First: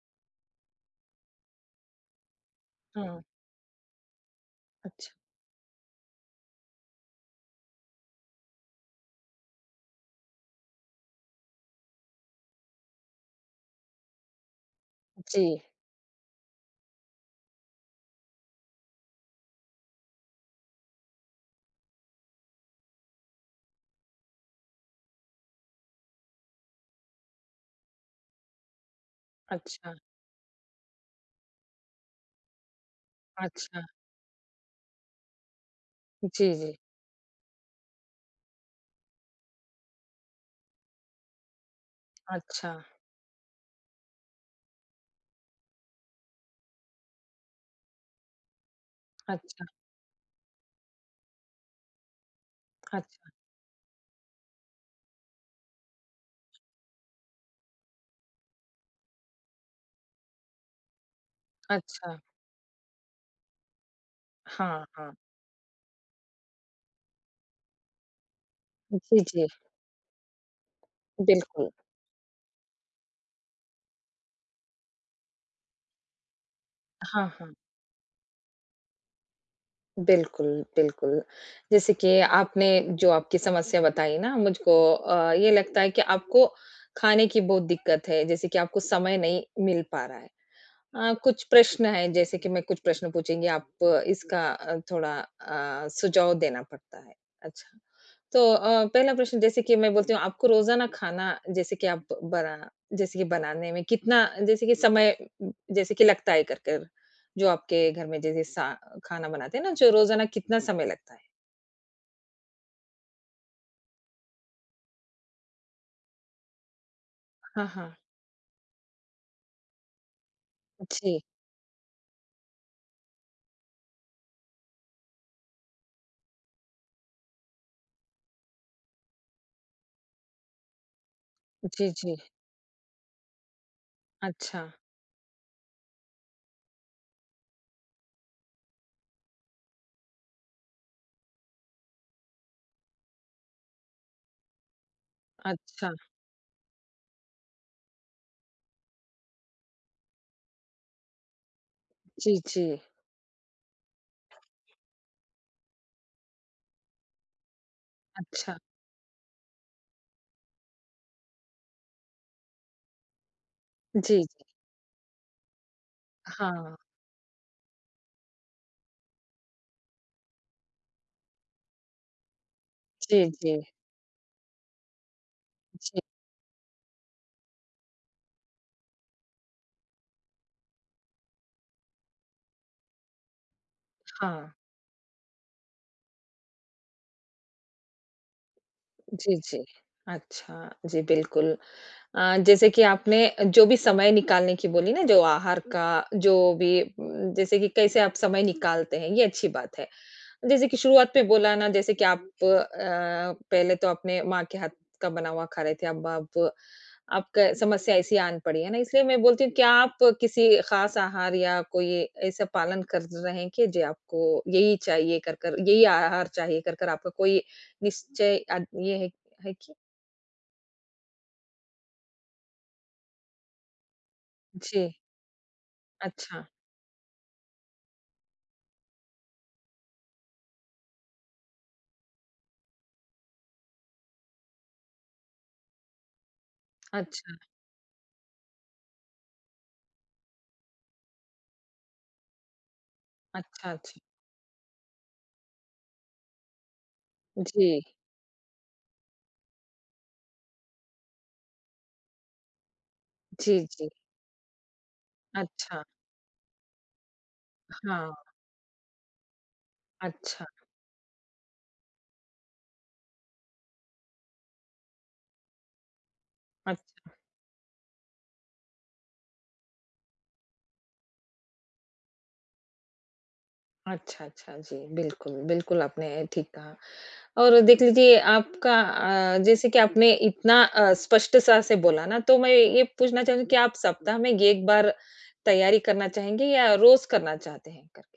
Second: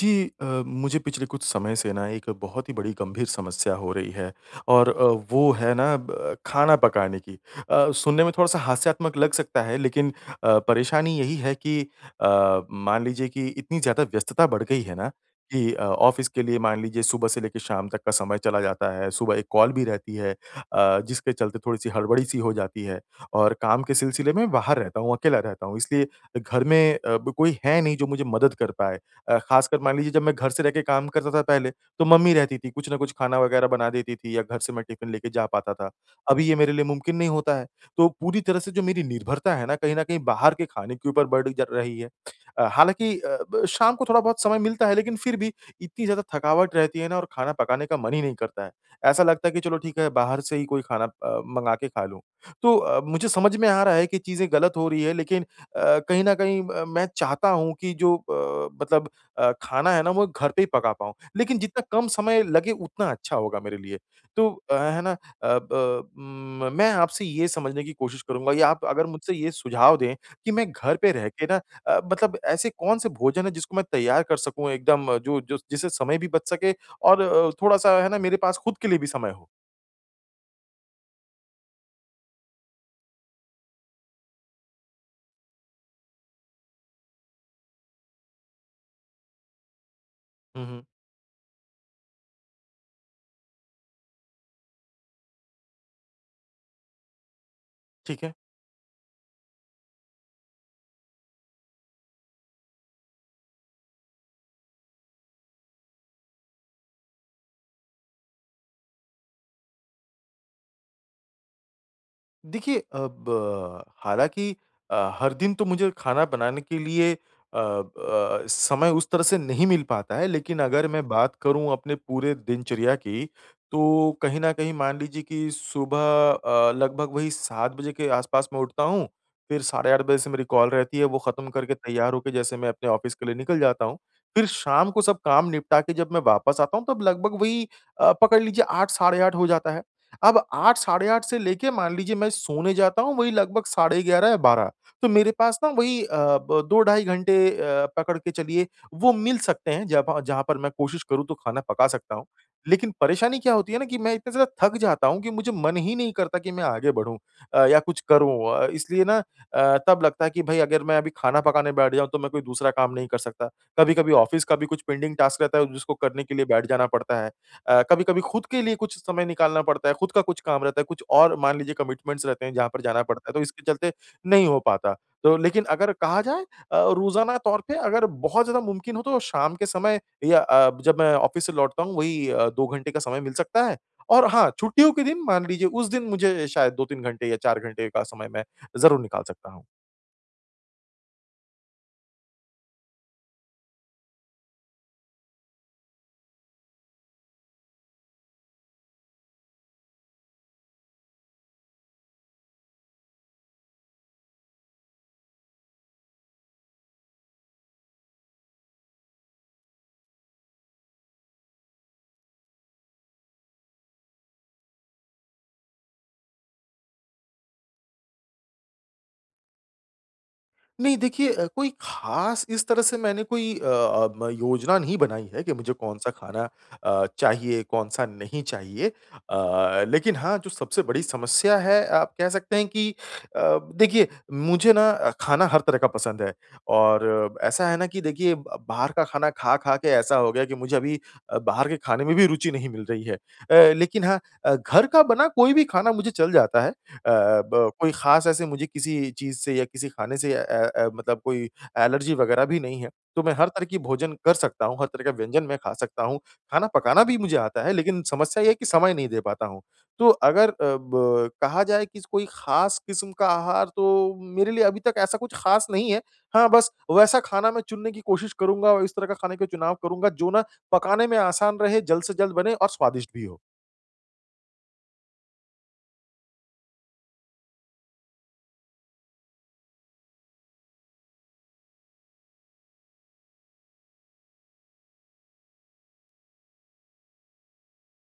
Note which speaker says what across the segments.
Speaker 1: जी मुझे पिछले कुछ समय से ना एक बहुत ही बड़ी
Speaker 2: हाँ,
Speaker 1: गंभीर समस्या हो रही है और
Speaker 2: अच्छा,
Speaker 1: वो है ना ब खाना पकाने की। सुनने में थोड़ा-सा हास्यात्मक लग सकता है लेकिन परेशानी यही है कि मान लीजिए कि इतनी ज़्यादा व्यस्तता बढ़ गई है ना
Speaker 2: जी,
Speaker 1: कि ऑफ़िस के लिए मान लीजिए सुबह से लेके शाम तक का समय चला जाता है, सुबह एक कॉल भी रहती है जिसके चलते थोड़ी-सी हड़बड़ी-सी हो जाती है और काम के सिलसिले में बाहर रहता हूँ, अकेला रहता हूँ इसलिए घर में अ, ब कोई है नहीं जो मुझे मदद कर पाए। ख़ासकर
Speaker 2: अच्छा,
Speaker 1: मान लीजिए जब मैं घर से रह के काम करता था पहले, तो मम्मी रहती थी, कुछ न कुछ खाना वग़ैरह
Speaker 2: अच्छा,
Speaker 1: बना देती थी या घर से मैं टिफ़िन लेके जा पाता था। अभी
Speaker 2: जी,
Speaker 1: ये मेरे
Speaker 2: जी,
Speaker 1: लिए मुमकिन नहीं होता है। तो पूरी तरह से जो मेरी निर्भरता है ना, कहीं न कहीं बाहर के खाने के ऊपर बढ़ जा रही है।
Speaker 2: अच्छा,
Speaker 1: हालाँकि अ, ब शाम को थोड़ा-बहुत समय मिलता है, लेकिन फिर भी इतनी ज़्यादा थकावट रहती है ना और खाना पकाने का मन ही नहीं करता है। ऐसा लगता है कि
Speaker 2: अच्छा,
Speaker 1: चलो ठीक है, बाहर से ही कोई खाना मँगा के खा लूँ। तो मुझे
Speaker 2: अच्छा,
Speaker 1: समझ में आ रहा है कि चीज़ें गलत हो रही है, लेकिन कहीं न कहीं मैं चाहता हूँ कि जो मतलब खाना है ना वो घर पे ही पका पाऊँ। लेकिन जितना कम
Speaker 2: अच्छा,
Speaker 1: समय लगे उतना अच्छा होगा मेरे लिए। तो
Speaker 2: हाँ,
Speaker 1: है ना
Speaker 2: हाँ,
Speaker 1: अ, ब म मैं आपसे ये समझने की कोशिश करूँगा या आप अगर
Speaker 2: जी,
Speaker 1: मुझसे
Speaker 2: जी,
Speaker 1: ये सुझाव दें कि मैं घर पे रह के ना
Speaker 2: बिल्कुल,
Speaker 1: मतलब ऐसे कौन-से भोजन है जिसको मैं तैयार कर सकूँ एकदम जो जो जिससे समय भी बच सके और
Speaker 2: हाँ, हाँ,
Speaker 1: थोड़ा-सा है ना मेरे पास खुद के लिए भी समय हो?
Speaker 2: बिल्कुल, बिल्कुल। जैसे कि आपने जो आपकी समस्या बताई ना मुझको ये लगता है कि आपको खाने की बहुत दिक्कत है, जैसे कि आपको समय नहीं मिल पा रहा है।
Speaker 1: हुँ, हुँ।
Speaker 2: कुछ प्रश्न हैं, जैसे कि मैं कुछ प्रश्न पूछूँगी, आप इसका थोड़ा सुझाव देना पड़ता है। अच्छा।
Speaker 1: ठीक है।
Speaker 2: तो पहला प्रश्न जैसे कि मैं बोलती हूँ आपको रोज़ाना खाना जैसे कि आप बना जैसे कि बनाने में कितना जैसे कि समय जैसे कि लगता है जो आपके घर में जैसे सा खाना बनाते हैं ना, जो रोज़ाना कितना समय लगता है?
Speaker 1: देखिए अब हालाँकि हर दिन तो मुझे खाना बनाने के लिए
Speaker 2: हाँ, हाँ।
Speaker 1: समय उस तरह से नहीं मिल पाता है, लेकिन अगर मैं
Speaker 2: जी,
Speaker 1: बात करूँ अपने पूरे दिनचर्या की, तो कहीं न कहीं मान लीजिए कि सुबह लगभग वही 7 बजे के आस-पास मैं उठता हूँ, फिर साढ़े 8 बजे से मेरी कॉल रहती है, वो ख़त्म करके
Speaker 2: जी,
Speaker 1: तैयार
Speaker 2: जी।
Speaker 1: होके जैसे मैं अपने ऑफ़िस के लिए निकल जाता हूँ। फिर
Speaker 2: अच्छा,
Speaker 1: शाम को सब काम निपटा के जब मैं वापस आता हूँ, तब लगभग वही पकड़ लीजिए 8 साढ़े 8 हो जाता है। अब 8 साढ़े 8 से लेके मान लीजिए मैं सोने जाता हूँ वही लगभग साढ़े 11 या 12। तो मेरे पास ना
Speaker 2: अच्छा।
Speaker 1: वही अ, ब 2 ढाई घंटे पकड़ के चलिए वो मिल सकते हैं जब हाँ, जहाँ पर मैं कोशिश करूँ तो खाना पका सकता हूँ।
Speaker 2: जी, जी।
Speaker 1: लेकिन परेशानी क्या होती है ना कि मैं इतना ज़्यादा थक जाता हूँ कि मुझे मन ही नहीं करता कि मैं आगे बढ़ूँ या कुछ करूँ
Speaker 2: अच्छा।
Speaker 1: इसलिए ना तब लगता है कि भई अगर मैं अभी खाना पकाने बैठ जाऊँ तो मैं कोई दूसरा काम नहीं कर सकता। कभी-कभी
Speaker 2: जी,
Speaker 1: ऑफ़िस
Speaker 2: जी।
Speaker 1: का भी कुछ पेंडिंग टास्क रहता है जिसको करने के लिए बैठ
Speaker 2: हाँ।
Speaker 1: जाना पड़ता है। कभी-कभी खुद के लिए कुछ समय निकालना पड़ता है, खुद का कुछ काम रहता है, कुछ और मान लीजिए कमिटमेंट्स रहते हैं जहाँ पर जाना
Speaker 2: जी,
Speaker 1: पड़ता है, तो
Speaker 2: जी।
Speaker 1: इसके चलते नहीं हो पाता। तो लेकिन अगर
Speaker 2: जी,
Speaker 1: कहा जाए रोज़ाना तौर पे अगर बहुत ज़्यादा मुमकिन हो तो शाम के समय या जब मैं ऑफ़िस से लौटता हूँ वही 2 घंटे का समय मिल सकता है और
Speaker 2: हाँ।
Speaker 1: हाँ, छुट्टियों के दिन मान लीजिए उस दिन मुझे शायद 2-3 घंटे या 4 घंटे का समय मैं ज़रूर निकाल
Speaker 2: जी,
Speaker 1: सकता
Speaker 2: जी।
Speaker 1: हूँ।
Speaker 2: अच्छा, जी बिल्कुल। जैसे कि आपने जो भी समय निकालने की बोली ना, जो आहार का जो भी जैसे कि कैसे आप समय निकालते हैं, ये अच्छी बात है। जैसे कि शुरुआत में बोला ना जैसे कि आप पहले तो अपने माँ के हाथ का बना हुआ खा रहे थे, अब आप आपका समस्या ऐसी आन पड़ी है ना, इसलिए मैं बोलती हूँ क्या आप किसी ख़ास आहार या कोई ऐसा पालन कर रहे हैं कि जी आपको यही चाहिए कर कर यही आहार चाहिए कर कर आपका कोई निश्चय ये है कि?
Speaker 1: नहीं देखिए कोई ख़ास इस तरह से मैंने कोई अ अ, म योजना
Speaker 2: जी,
Speaker 1: नहीं बनाई है कि मुझे कौन-सा खाना
Speaker 2: अच्छा,
Speaker 1: चाहिए, कौन-सा नहीं चाहिए। लेकिन हाँ, जो सबसे बड़ी समस्या है आप कह सकते हैं कि अ, देखिए मुझे ना खाना हर तरह का पसंद है और
Speaker 2: अच्छा।
Speaker 1: ऐसा है ना कि देखिए ब बाहर का खाना खा-खा के ऐसा हो गया कि मुझे अभी बाहर के खाने में भी रुचि नहीं मिल रही है।
Speaker 2: अच्छा, अच्छा।
Speaker 1: लेकिन हाँ घर का बना कोई भी खाना मुझे चल जाता है। अ,
Speaker 2: जी,
Speaker 1: ब कोई ख़ास ऐसे मुझे किसी चीज़ से या किसी खाने से मतलब कोई एलर्जी वग़ैरह भी नहीं है, तो मैं हर
Speaker 2: जी,
Speaker 1: तरह की
Speaker 2: जी।
Speaker 1: भोजन कर सकता हूँ, हर तरह का व्यंजन मैं खा
Speaker 2: अच्छा,
Speaker 1: सकता हूँ। खाना पकाना भी मुझे आता है, लेकिन
Speaker 2: हाँ,
Speaker 1: समस्या ये है कि समय नहीं दे पाता हूँ। तो
Speaker 2: अच्छा,
Speaker 1: अगर अ, ब कहा जाए कि कोई ख़ास किस्म का आहार तो मेरे लिए अभी तक ऐसा कुछ ख़ास नहीं है। हाँ, बस
Speaker 2: अच्छा,
Speaker 1: वैसा खाना मैं चुनने की कोशिश करूँगा और इस तरह का खाने का चुनाव करूँगा जो ना पकाने में आसान रहे, जल्द से जल्द बने और स्वादिष्ट भी हो।
Speaker 2: अच्छा, अच्छा, जी, बिल्कुल, बिल्कुल आपने ठीक कहा। और देख लीजिए आपका जैसे कि आपने इतना स्पष्टता से बोला ना, तो मैं ये पूछना चाहूँगी कि आप सप्ताह में ये 1 बार तैयारी करना चाहेंगे या रोज़ करना चाहते हैं करके?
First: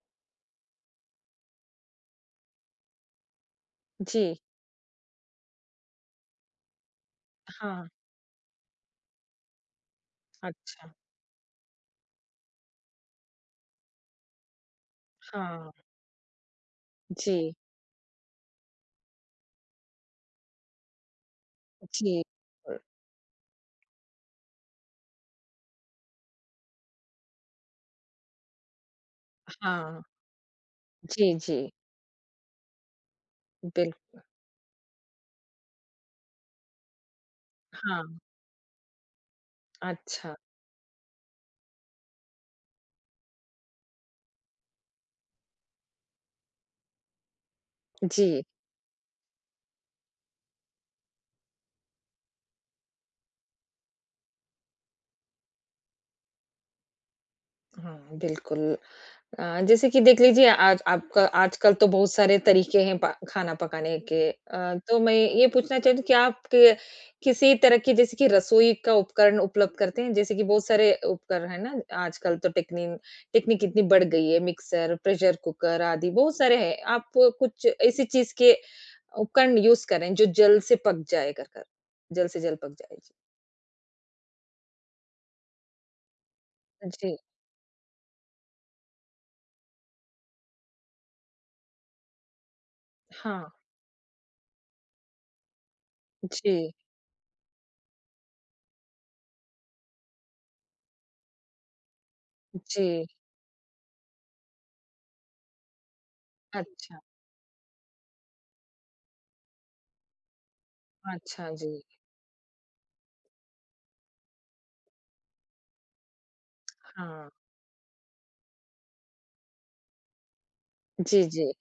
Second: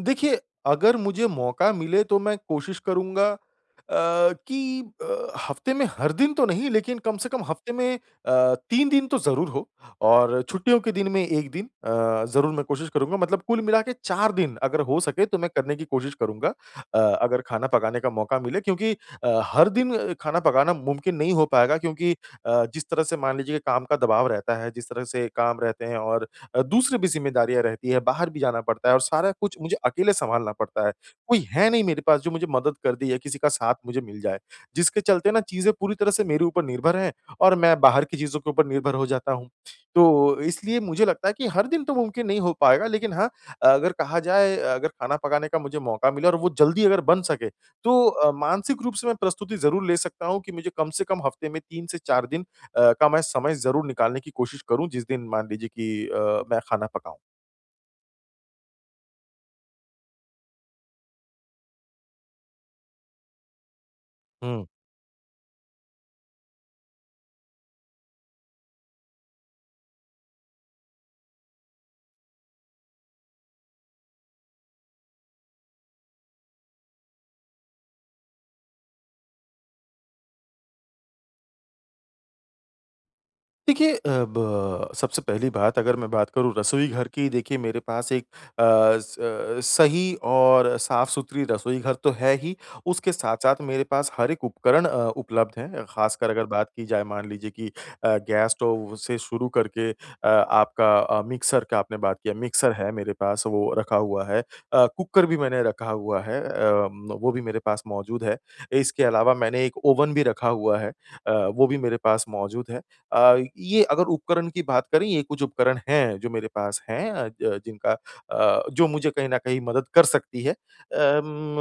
Speaker 1: देखिए, अगर मुझे मौका मिले तो मैं कोशिश करूँगा
Speaker 2: जी,
Speaker 1: अ, कि हफ़्ते में हर दिन तो नहीं लेकिन कम से कम हफ़्ते
Speaker 2: हाँ,
Speaker 1: में 3 दिन तो ज़रूर हो और छुट्टियों के
Speaker 2: अच्छा,
Speaker 1: दिन में 1 दिन ज़रूर मैं कोशिश करूँगा मतलब कुल मिला के 4 दिन अगर हो सके तो मैं
Speaker 2: हाँ,
Speaker 1: करने की कोशिश करूँगा अगर
Speaker 2: जी,
Speaker 1: खाना पकाने का मौका मिले क्योंकि हर दिन खाना पकाना मुमकिन नहीं हो पाएगा क्योंकि
Speaker 2: जी, अ,
Speaker 1: जिस तरह से मान लीजिए कि काम का दबाव रहता है, जिस तरह से काम रहते हैं और दूसरी भी ज़िम्मेदारियाँ रहती है, बाहर भी जाना पड़ता है और सारा कुछ मुझे
Speaker 2: हाँ,
Speaker 1: अकेले सँभालना पड़ता है।
Speaker 2: जी,
Speaker 1: कोई है
Speaker 2: जी,
Speaker 1: नहीं मेरे पास जो मुझे मदद कर दे या किसी का साथ
Speaker 2: बिल
Speaker 1: मुझे मिल जाए, जिसके चलते ना चीज़ें पूरी तरह से मेरे ऊपर निर्भर हैं और मैं
Speaker 2: हाँ,
Speaker 1: बाहर की चीज़ों के ऊपर निर्भर हो जाता हूँ।
Speaker 2: अच्छा,
Speaker 1: तो इसलिए मुझे लगता है कि हर दिन तो मुमकिन नहीं हो पाएगा लेकिन हाँ, अगर कहा जाए अगर खाना पकाने का मुझे मौका मिला और वो जल्दी अगर बन सके, तो
Speaker 2: जी,
Speaker 1: मानसिक रूप से मैं प्रस्तुति ज़रूर ले सकता हूँ कि मुझे कम से कम हफ़्ते में 3 से 4 दिन का मैं समय ज़रूर निकालने की कोशिश करूँ जिस दिन मान लीजिए कि मैं खाना पकाऊँ।
Speaker 2: हाँ, बिल्कुल। जैसे कि देख लीजिए आज आपका आजकल तो बहुत सारे तरीके हैं पा खाना पकाने के।
Speaker 1: हुँ,
Speaker 2: तो मैं ये पूछना चाहती हूँ कि आप क किसी तरह की जैसे कि रसोई का उपकरण उपलब्ध करते हैं? जैसे कि बहुत सारे उपकरण है ना आजकल तो टेक्नीन टेक्निक इतनी बढ़ गई है मिक्सर, प्रेशर कुकर आदि बहुत सारे हैं। आप कुछ ऐसी चीज़ के उपकरण यूज़ करें जो जल्द से पक जाए कर कर जल्द से जल्द पक जाए?
Speaker 1: देखिए अब सबसे पहली बात अगर मैं बात करूँ रसोई
Speaker 2: जी,
Speaker 1: घर
Speaker 2: जी,
Speaker 1: की देखिए मेरे पास एक सही और साफ सुथरी रसोई घर तो है ही उसके साथ
Speaker 2: हाँ,
Speaker 1: साथ मेरे पास हर एक उपकरण उपलब्ध हैं खासकर अगर बात
Speaker 2: जी,
Speaker 1: की जाए मान लीजिए कि गैस स्टोव से शुरू करके आपका मिक्सर का आपने बात किया मिक्सर है
Speaker 2: जी।
Speaker 1: मेरे पास वो रखा हुआ है। कुकर भी मैंने रखा हुआ है
Speaker 2: अच्छा,
Speaker 1: अम, वो भी मेरे पास मौजूद है। इसके अलावा मैंने एक ओवन भी रखा हुआ है,
Speaker 2: अच्छा
Speaker 1: वो
Speaker 2: जी,
Speaker 1: भी मेरे पास मौजूद है। ये अगर उपकरण की बात करें ये कुछ उपकरण हैं जो मेरे पास हैं अ,
Speaker 2: हाँ।
Speaker 1: ज जिनका जो मुझे कहीं न कहीं मदद कर सकती है।
Speaker 2: जी, जी।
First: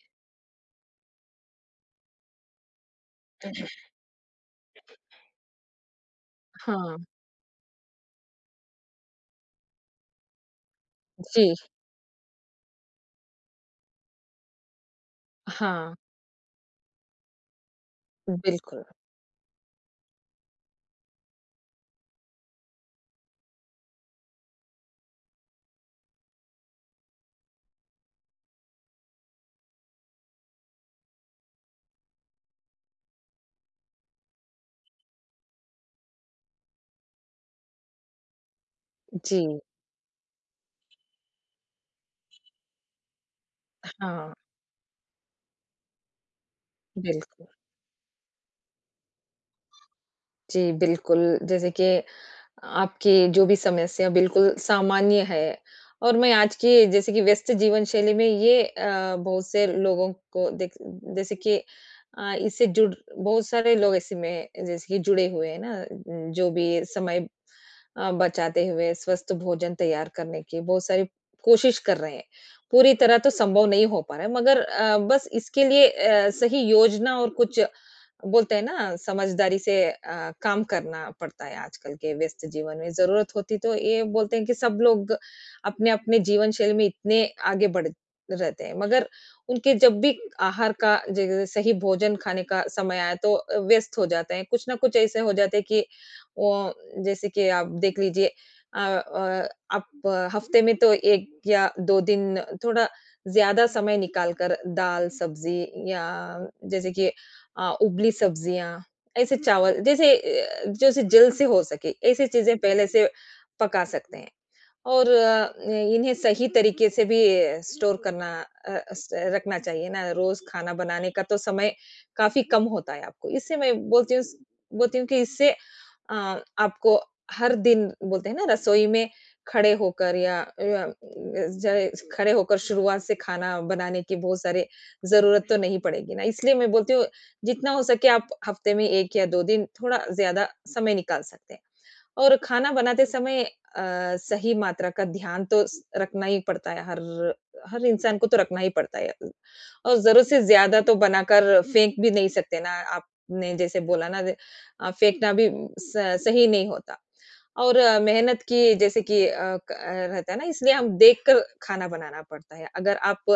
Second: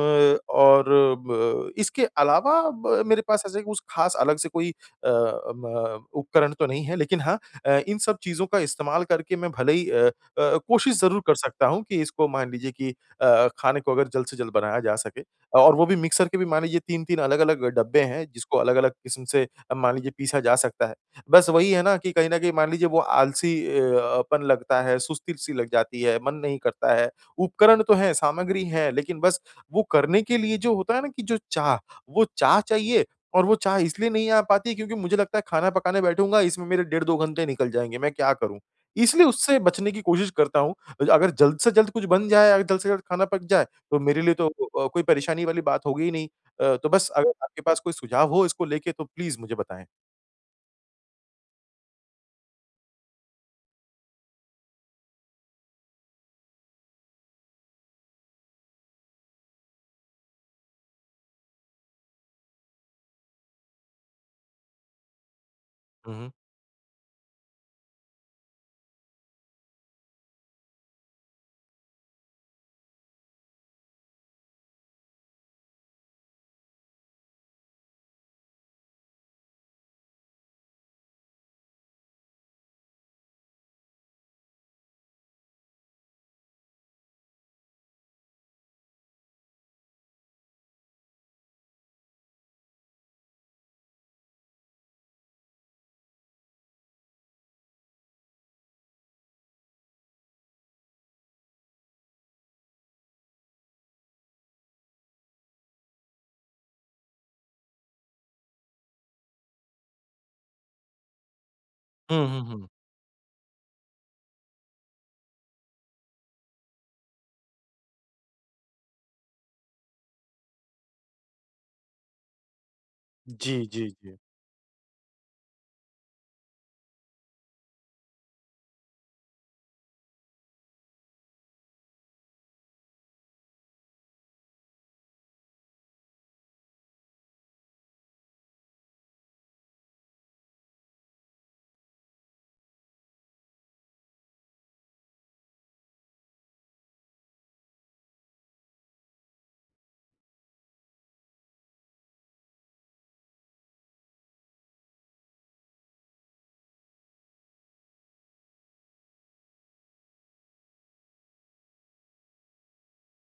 Speaker 1: और ब इसके अलावा ब मेरे पास ऐसे कुछ ख़ास अलग से कोई अ, म उपकरण तो नहीं है
Speaker 2: हाँ।
Speaker 1: लेकिन हाँ इन सब चीज़ों का इस्तेमाल करके मैं भले ही कोशिश ज़रूर कर
Speaker 2: जी।
Speaker 1: सकता हूँ कि इसको मान लीजिए कि खाने को अगर जल्द से जल्द बनाया जा सके और वो भी
Speaker 2: हाँ।
Speaker 1: मिक्सर के भी मान लीजिए 3-3 अलग-अलग डब्बे हैं जिसको
Speaker 2: बिल्कुल,
Speaker 1: अलग-अलग किस्म से मान लीजिए पीसा जा सकता है। बस वही है ना कि कहीं न कहीं मान लीजिए वो आलसी अपन लगता है, सुस्ती-सी लग जाती है, मन नहीं करता है। उपकरण तो हैं, सामग्री है, लेकिन बस वो करने के लिए जो होता है ना कि जो चाह, वो चाह चाहिए और वो चाह इसलिए नहीं आ पाती क्योंकि मुझे लगता है खाना पकाने बैठूँगा, इसमें मेरे डेढ़ 2 घंटे निकल जाएँगे, मैं क्या करूँ? इसलिए
Speaker 2: जी।
Speaker 1: उससे बचने की कोशिश करता हूँ। अगर जल्द से जल्द कुछ बन जाए, अगर जल्द से जल्द खाना पक जाए, तो मेरे लिए
Speaker 2: हाँ,
Speaker 1: तो कोई परेशानी वाली बात होगी ही नहीं। तो बस अगर
Speaker 2: बिल्कुल।
Speaker 1: आपके पास कोई सुझाव हो इसको लेके तो प्लीज़ मुझे बताएँ।
Speaker 2: जी, बिल्कुल, जैसे कि आपकी जो भी समस्या बिल्कुल सामान्य है और मैं आज की जैसे कि व्यस्त जीवन शैली में ये बहुत से लोगों को देख जैसे कि इससे जुड़ बहुत सारे लोग ऐसे में जैसे कि जुड़े हुए हैं ना,
Speaker 1: हुँ, हुँ।
Speaker 2: जो भी समय बचाते हुए स्वस्थ भोजन तैयार करने की बहुत सारी कोशिश कर रहे हैं। पूरी तरह तो संभव नहीं हो पा रहा है मगर बस इसके लिए सही योजना और कुछ बोलते हैं ना समझदारी से काम करना पड़ता है आजकल के व्यस्त जीवन में। ज़रूरत होती तो ये बोलते हैं कि सब लोग अपने-अपने जीवन शैली में इतने आगे बढ़ रहते हैं। मगर उनके जब भी आहार का ज सही भोजन खाने का समय आया तो व्यस्त हो जाते हैं। कुछ न कुछ ऐसे हो जाते हैं कि वो जैसे कि आप देख लीजिए आप हफ्ते में तो 1 या 2 दिन थोड़ा ज़्यादा समय निकाल कर दाल, सब्ज़ी या जैसे कि उबली सब्जियाँ, ऐसे चावल जैसे जैसे जल्द से हो सके,
Speaker 1: हुँ,
Speaker 2: ऐसी
Speaker 1: हुँ,
Speaker 2: चीज़ें
Speaker 1: हुँ।
Speaker 2: पहले से पका सकते हैं। और इन्हें सही तरीके से भी स्टोर करना अ, स रखना चाहिए ना, रोज़ खाना बनाने का तो समय काफ़ी कम होता है आपको।
Speaker 1: जी,
Speaker 2: इससे मैं
Speaker 1: जी,
Speaker 2: बोलती
Speaker 1: जी।
Speaker 2: हूँ स बोलती हूँ कि इससे अ, आपको हर दिन बोलते हैं ना रसोई में खड़े होकर या अ, ज खड़े होकर शुरुआत से खाना बनाने की बहुत सारे ज़रूरत तो नहीं पड़ेगी ना। इसलिए मैं बोलती हूँ जितना हो सके आप हफ्ते में 1 या 2 दिन थोड़ा ज़्यादा समय निकाल सकते हैं। और खाना बनाते समय सही मात्रा का ध्यान तो स रखना ही पड़ता है, हर हर इंसान को तो रखना ही पड़ता है। और ज़रूरत से ज़्यादा तो बनाकर फेंक भी नहीं सकते ना, आपने जैसे बोला ना फेंकना भी स सही नहीं होता। और मेहनत की जैसे कि रहता है ना, इसलिए हम देखकर खाना बनाना पड़ता है। अगर आप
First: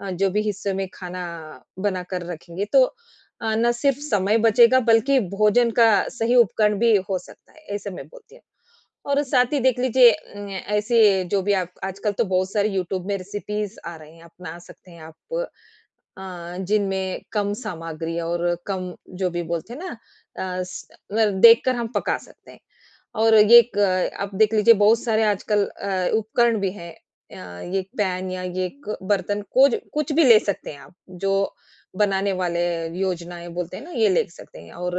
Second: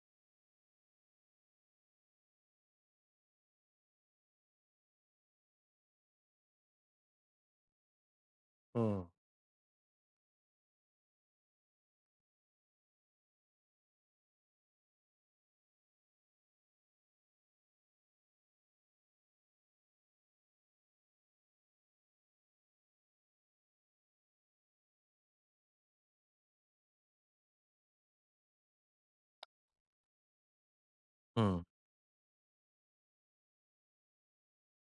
Speaker 2: जो भी हिस्से में खाना बनाकर रखेंगे, तो ना सिर्फ समय बचेगा, बल्कि भोजन का सही उपकरण भी हो सकता है। ऐसे मैं बोलती हूँ।
Speaker 1: हुँ,
Speaker 2: और साथ ही देख लीजिए ऐसे जो भी आप आजकल तो बहुत सारे यूट्यूब में रेसिपीज आ रहे हैं अपना सकते हैं आप जिनमें कम सामग्री और कम जो भी बोलते हैं ना अ, स- मतलब देखकर हम पका सकते हैं और ये एक, आप देख लीजिए बहुत सारे आजकल उपकरण भी हैं ये एक पैन या ये एक बर्तन कुछ कुछ भी ले सकते हैं आप जो
Speaker 1: हुँ।
Speaker 2: बनाने वाले योजनाएं बोलते हैं ना ये ले सकते हैं और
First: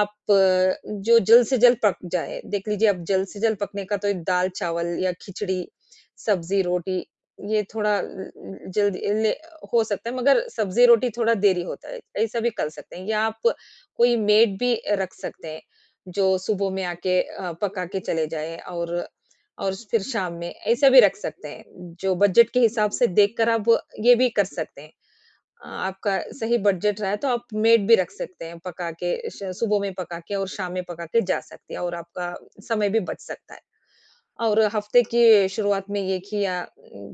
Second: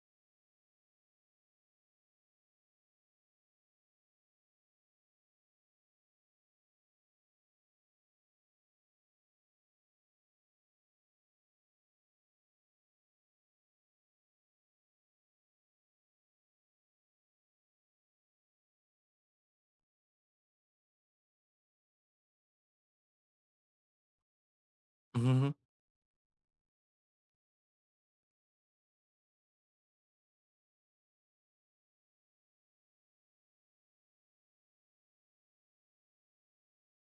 Speaker 2: आप जो जल्द से जल्द पक जाए, देख लीजिए अब जल्द से जल्द पकने का तो दाल-चावल या खिचड़ी, सब्जी-रोटी ये थोड़ा ल ल जल्द ले हो सकता है मगर सब्जी-रोटी थोड़ा देरी होता है, ऐसा भी कर सकते हैं या आप कोई मेड भी रख सकते हैं, जो सुबह में आके पका के चले जाए और फिर शाम में ऐसा भी रख सकते हैं, जो बजट के हिसाब से देखकर आप ये भी कर सकते हैं।
Speaker 1: हुँ, हुँ,
Speaker 2: आपका सही बजट रहा है तो आप मेड भी रख सकते हैं पका के श सुबह में पका के और शाम में पका के जा सकती है और आपका समय भी बच सकता है। और हफ्ते की शुरुआत में ये किया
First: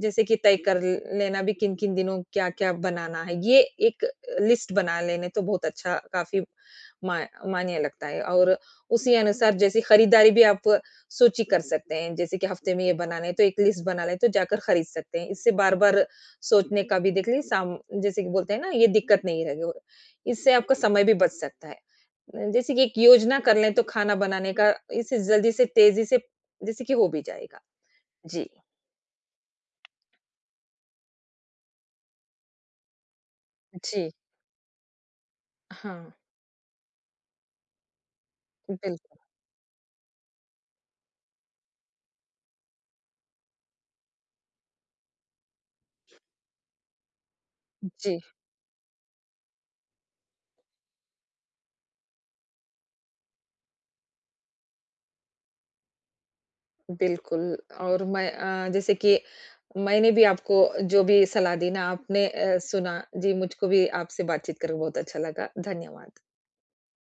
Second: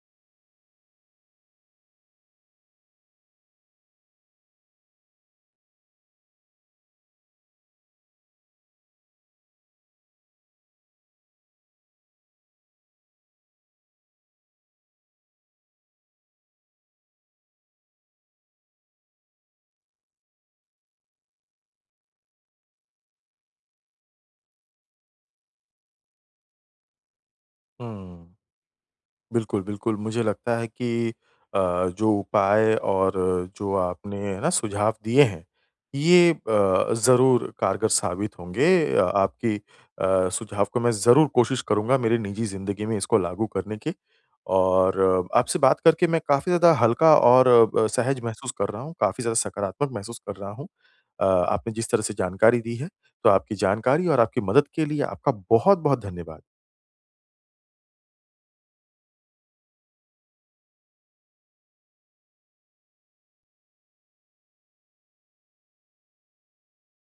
Speaker 2: जैसे कि तय कर लेना भी किन-किन दिनों क्या-क्या बनाना है। ये एक लिस्ट बना लेने तो बहुत अच्छा काफ़ी मा मान्य लगता है और उसी अनुसार जैसे खरीदारी भी आप सूची कर सकते हैं। जैसे कि हफ्ते में ये बनाना है तो एक लिस्ट बना लें तो जाकर खरीद सकते हैं। इससे बार-बार सोचने का भी देखिए साम जैसे कि बोलते हैं ना ये दिक्कत नहीं रहेगी। इससे आपका समय भी बच सकता है। जैसे कि एक योजना कर लें तो खाना बनाने का, इसे जल्दी से तेज़ी से जैसे कि हो भी जाएगा।
Speaker 1: हुँ।
Speaker 2: जी।
Speaker 1: बिल्कुल, बिल्कुल। मुझे लगता है कि अ, जो उपाय और जो
Speaker 2: जी,
Speaker 1: आपने है ना सुझाव दिए हैं,
Speaker 2: हाँ।
Speaker 1: ये ज़रूर कारगर साबित होंगे।
Speaker 2: बिल्कुल।
Speaker 1: आपकी सुझाव को मैं ज़रूर कोशिश करूँगा मेरी निजी ज़िंदगी में इसको लागू करने की। और आपसे बात करके मैं काफ़ी ज़्यादा हल्का और
Speaker 2: जी।
Speaker 1: सहज महसूस कर रहा हूँ, काफ़ी ज़्यादा सकारात्मक महसूस कर रहा हूँ। आपने जिस तरह से जानकारी दी है, तो आपकी जानकारी और आपकी मदद के लिए आपका बहुत-बहुत धन्यवाद।
Speaker 2: बिल्कुल और मैं जैसे कि मैंने भी आपको जो भी सलाह दी ना आपने सुना। जी, मुझको भी आपसे बातचीत करके बहुत अच्छा लगा। धन्यवाद।